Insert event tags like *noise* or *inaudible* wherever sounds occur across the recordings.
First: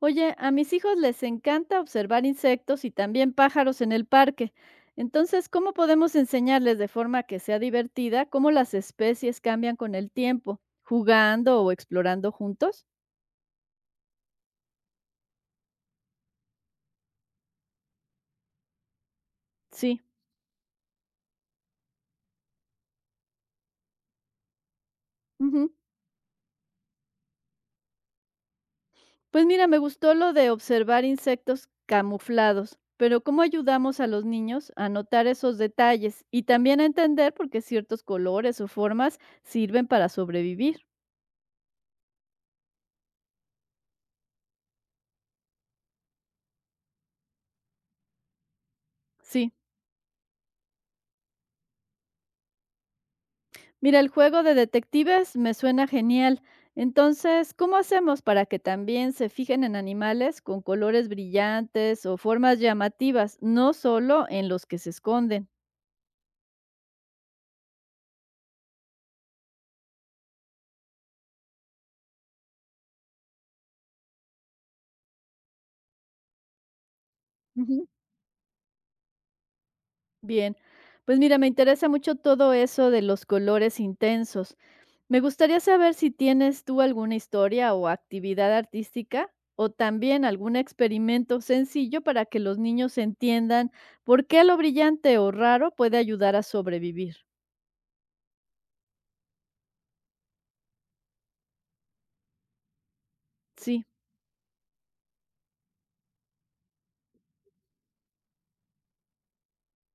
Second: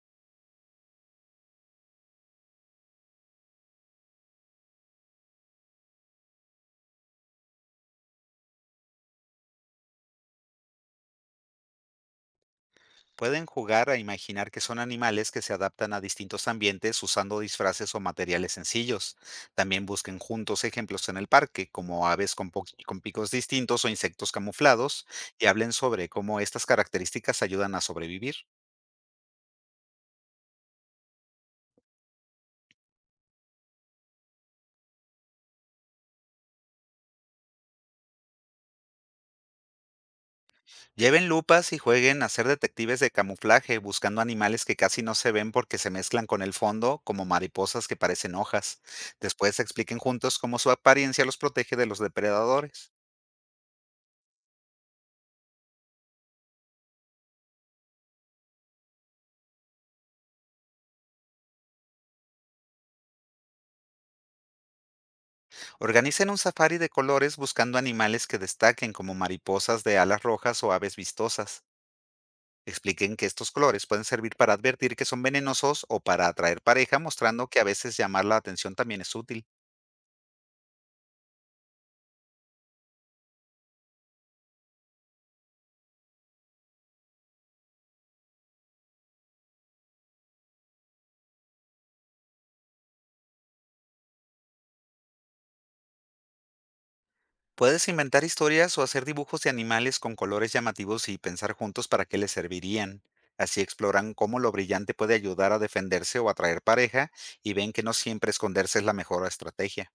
Oye, a mis hijos les encanta observar insectos y también pájaros en el parque. Entonces, ¿cómo podemos enseñarles de forma que sea divertida cómo las especies cambian con el tiempo, jugando o explorando juntos? Pueden jugar a imaginar que son animales que se adaptan a distintos ambientes usando disfraces o materiales sencillos. También Sí. busquen juntos ejemplos en el parque, como aves con picos distintos o insectos camuflados, y Ujú. hablen sobre cómo estas características ayudan a sobrevivir. Pues mira, me gustó lo de observar insectos camuflados, pero ¿cómo ayudamos a los niños a notar esos detalles y también a entender por qué ciertos colores o formas sirven para sobrevivir? Lleven lupas y jueguen a ser detectives de camuflaje, buscando animales que casi no se ven porque se mezclan con el fondo, como mariposas que parecen hojas. Sí. Después expliquen juntos cómo su apariencia los protege de los depredadores. Mira, el juego de detectives me suena genial. Entonces, ¿cómo hacemos para que también se fijen en animales con colores brillantes o formas llamativas, no solo en los que se esconden? Organicen un safari de colores buscando animales que destaquen como mariposas de alas rojas o aves vistosas. Expliquen que estos colores pueden servir para advertir que son venenosos o para atraer pareja, mostrando que a Ujú. veces llamar la atención también es útil. Bien, pues mira, me interesa mucho todo eso de los colores intensos. Me gustaría saber si tienes tú alguna historia o actividad artística o también algún experimento sencillo para que los niños entiendan por qué lo brillante o raro puede ayudar a sobrevivir. Puedes inventar historias o hacer dibujos de animales con colores llamativos y pensar juntos para qué les servirían. Así Sí. exploran cómo lo brillante puede ayudar a defenderse o atraer pareja y ven que no siempre esconderse es la mejor estrategia.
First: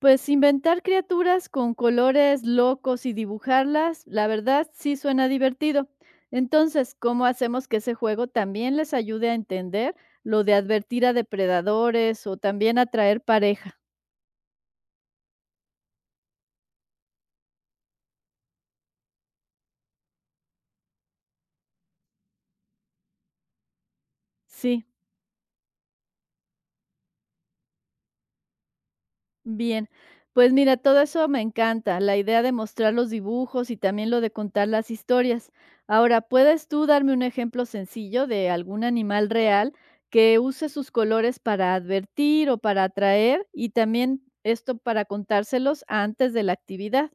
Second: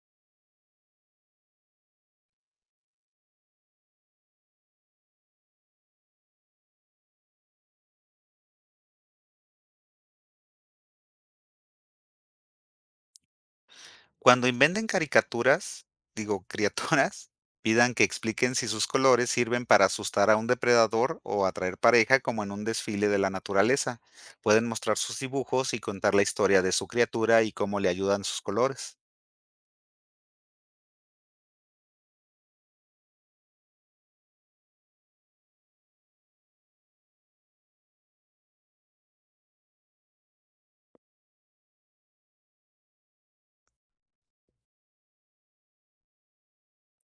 Pues inventar criaturas con colores locos y dibujarlas, la verdad sí suena divertido. Entonces, ¿cómo hacemos que ese juego también les ayude a entender lo de advertir a depredadores o también atraer pareja? Cuando inventen caricaturas, digo, criaturas, *laughs* pidan que expliquen si sus colores sirven para asustar a un depredador o atraer pareja, como en un desfile de la naturaleza. Pueden Sí. mostrar sus dibujos y contar la historia de su criatura y cómo le ayudan sus colores. Bien, pues mira, todo eso me encanta, la idea de mostrar los dibujos y también lo de contar las historias. Ahora, ¿puedes tú darme un ejemplo sencillo de algún animal real que use sus colores para advertir o para atraer y también esto para contárselos antes de la actividad?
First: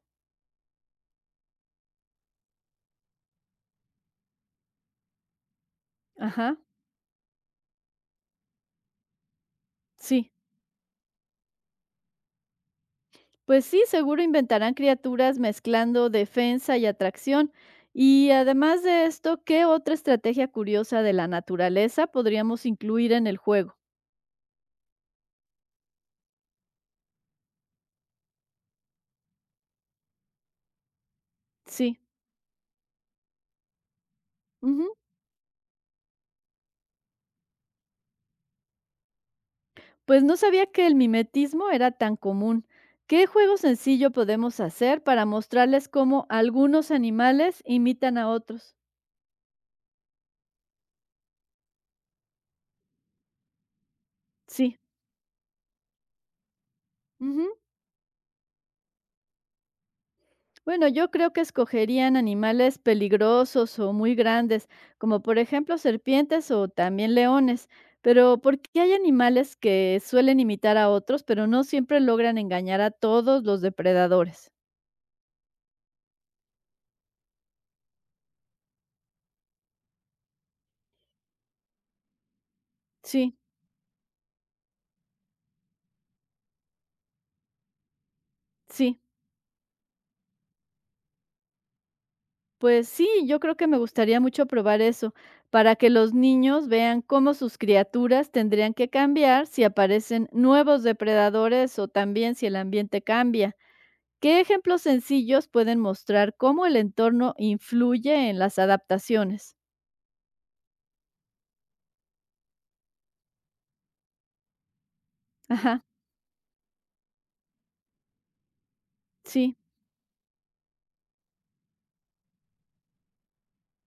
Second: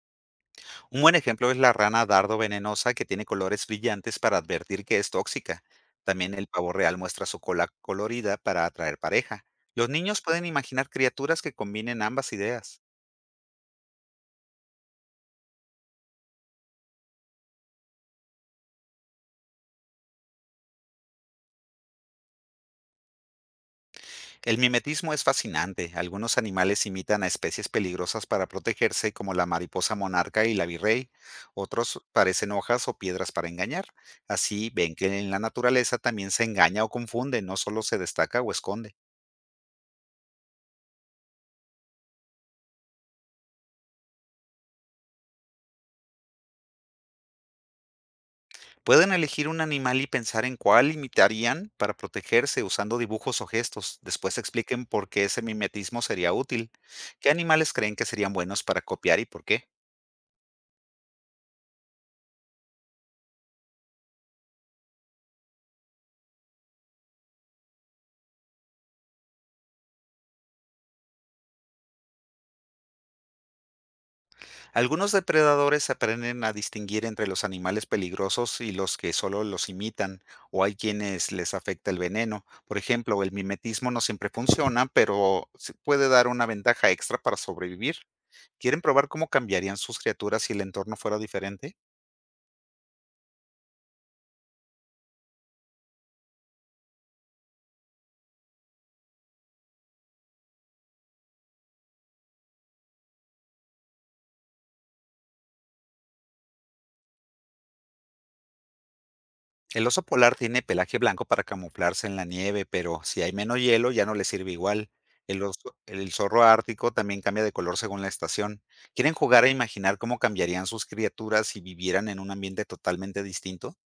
Un buen ejemplo es la rana dardo venenosa que tiene colores brillantes para advertir que es tóxica. También el Ajá, pavo real muestra su cola colorida para atraer pareja. Los niños sí. pueden imaginar criaturas que combinen ambas ideas. Pues sí, seguro inventarán criaturas mezclando defensa y atracción. Y además de esto, ¿qué otra estrategia curiosa de la naturaleza podríamos incluir en el juego? El mimetismo es fascinante. Algunos animales imitan a especies peligrosas para protegerse, como la mariposa monarca y la virrey. Sí, Otros parecen hojas o piedras para engañar. Así ven ujú. que en la naturaleza también se engaña o confunde, no solo se destaca o esconde. Pues no sabía que el mimetismo era tan común. ¿Qué juego sencillo podemos hacer para mostrarles cómo algunos animales imitan a otros? Pueden elegir un animal y pensar en cuál imitarían para protegerse usando dibujos o gestos. Después Sí. expliquen por qué ese mimetismo sería útil. ¿Qué Ujú. animales creen que serían buenos para copiar y por qué? Bueno, yo creo que escogerían animales peligrosos o muy grandes, como por ejemplo serpientes o también leones. Pero ¿por qué hay animales que suelen imitar a otros, pero no siempre logran engañar a todos los depredadores? Algunos depredadores aprenden a distinguir entre los animales peligrosos y los que solo los imitan, o hay quienes les afecta el veneno. Por ejemplo, el Sí, mimetismo no siempre funciona, pero se puede dar una ventaja extra para sobrevivir. ¿Quieren sí. probar cómo cambiarían sus criaturas si el entorno fuera diferente? Pues sí, yo creo que me gustaría mucho probar eso, para que los niños vean cómo sus criaturas tendrían que cambiar si aparecen nuevos depredadores o también si el ambiente cambia. ¿Qué ejemplos sencillos pueden mostrar cómo el entorno influye en las adaptaciones? El oso polar tiene pelaje blanco para camuflarse en la nieve, pero si hay menos hielo ya no le sirve igual. Ajá, El zorro ártico también cambia de color según la estación. ¿Quieren jugar a sí. imaginar cómo cambiarían sus criaturas si vivieran en un ambiente totalmente distinto?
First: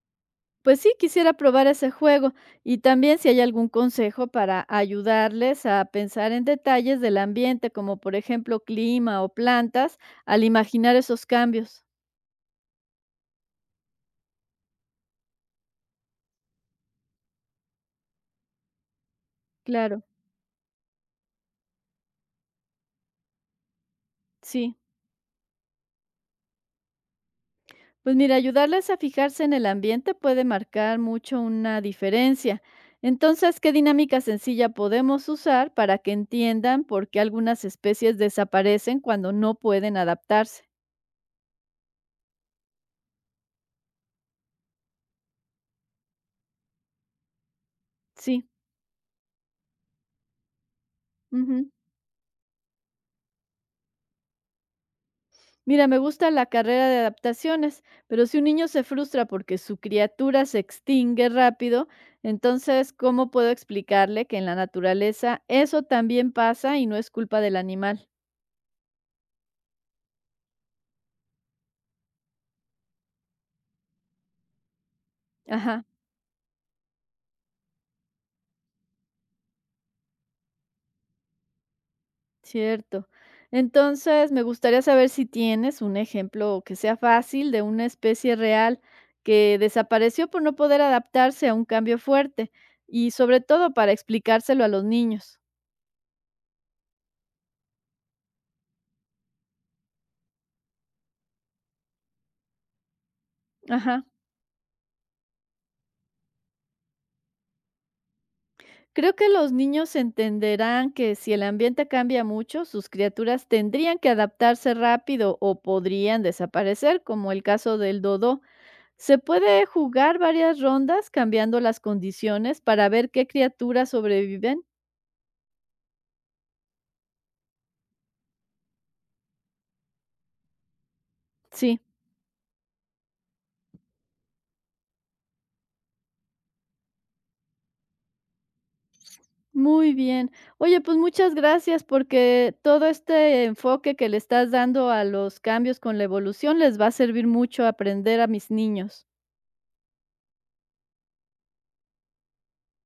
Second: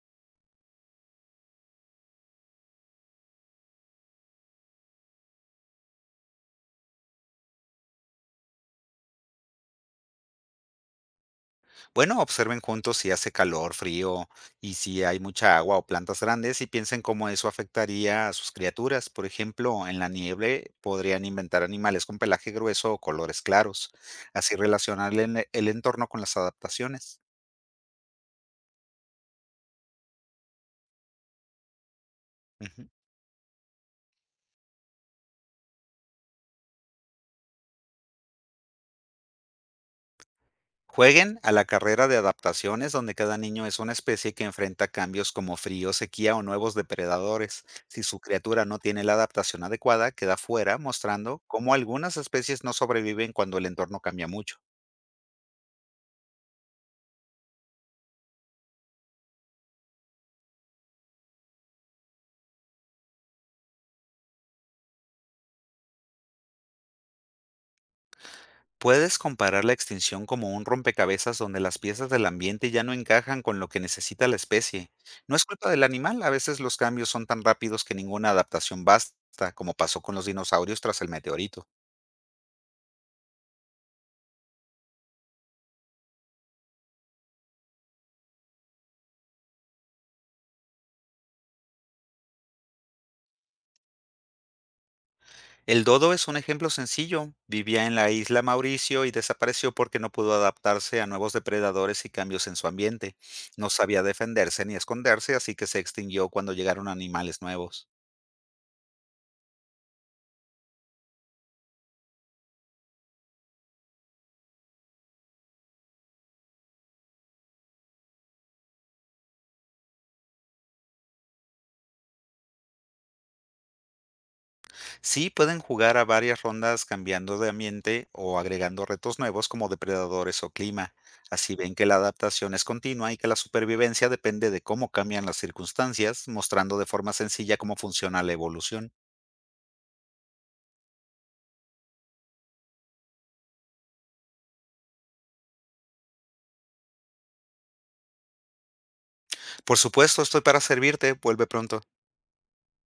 Pues sí, quisiera probar ese juego y también si hay algún consejo para ayudarles a pensar en detalles del ambiente, como por ejemplo clima o plantas, al imaginar esos cambios. Bueno, observen juntos si hace calor, frío y si hay mucha agua o plantas grandes, y piensen cómo eso afectaría a sus criaturas. Por ejemplo, en Claro. la nieve podrían inventar animales con pelaje grueso o colores claros. Así Sí, relacionar el entorno con las adaptaciones. pues mira, ayudarles a fijarse en el ambiente puede marcar mucho una diferencia. Ujú. Entonces, ¿qué dinámica sencilla podemos usar para que entiendan por qué algunas especies desaparecen cuando no pueden adaptarse? Jueguen a la carrera de adaptaciones, donde cada niño es una especie que enfrenta cambios como frío, sequía o nuevos depredadores. Si su Sí. criatura no tiene la adaptación adecuada, queda fuera, mostrando Ujú. cómo algunas especies no sobreviven cuando el entorno cambia mucho. Mira, me gusta la carrera de adaptaciones, pero si un niño se frustra porque su criatura se extingue rápido, entonces, ¿cómo puedo explicarle que en la naturaleza eso también pasa y no es culpa del animal? Puedes comparar la extinción como un rompecabezas donde las piezas del ambiente ya no encajan con lo que necesita la especie. No es culpa del Ajá. animal, a veces los cambios son tan rápidos que ninguna adaptación basta, como pasó con los dinosaurios tras el meteorito. Cierto. Entonces, me gustaría saber si tienes un ejemplo que sea fácil de una especie real que desapareció por no poder adaptarse a un cambio fuerte y sobre todo para explicárselo a los niños. El dodo es un ejemplo sencillo. Vivía en la isla Mauricio y desapareció porque no pudo adaptarse a nuevos depredadores y cambios en su ambiente. No sabía Ajá. defenderse ni esconderse, así que se extinguió cuando llegaron animales nuevos. Creo que los niños entenderán que si el ambiente cambia mucho, sus criaturas tendrían que adaptarse rápido o podrían desaparecer, como el caso del dodo. Se puede jugar varias rondas cambiando las condiciones para ver qué criaturas sobreviven. Sí, pueden jugar a varias rondas cambiando de ambiente o agregando retos nuevos como depredadores o clima. Así ven Sí. que la adaptación es continua y que la supervivencia depende de cómo cambian las circunstancias, mostrando de forma sencilla cómo funciona la evolución. Muy bien. Oye, pues muchas gracias porque todo este enfoque que le estás dando a los cambios con la evolución les va a servir mucho a aprender a mis niños. Por supuesto, estoy para servirte. Vuelve pronto.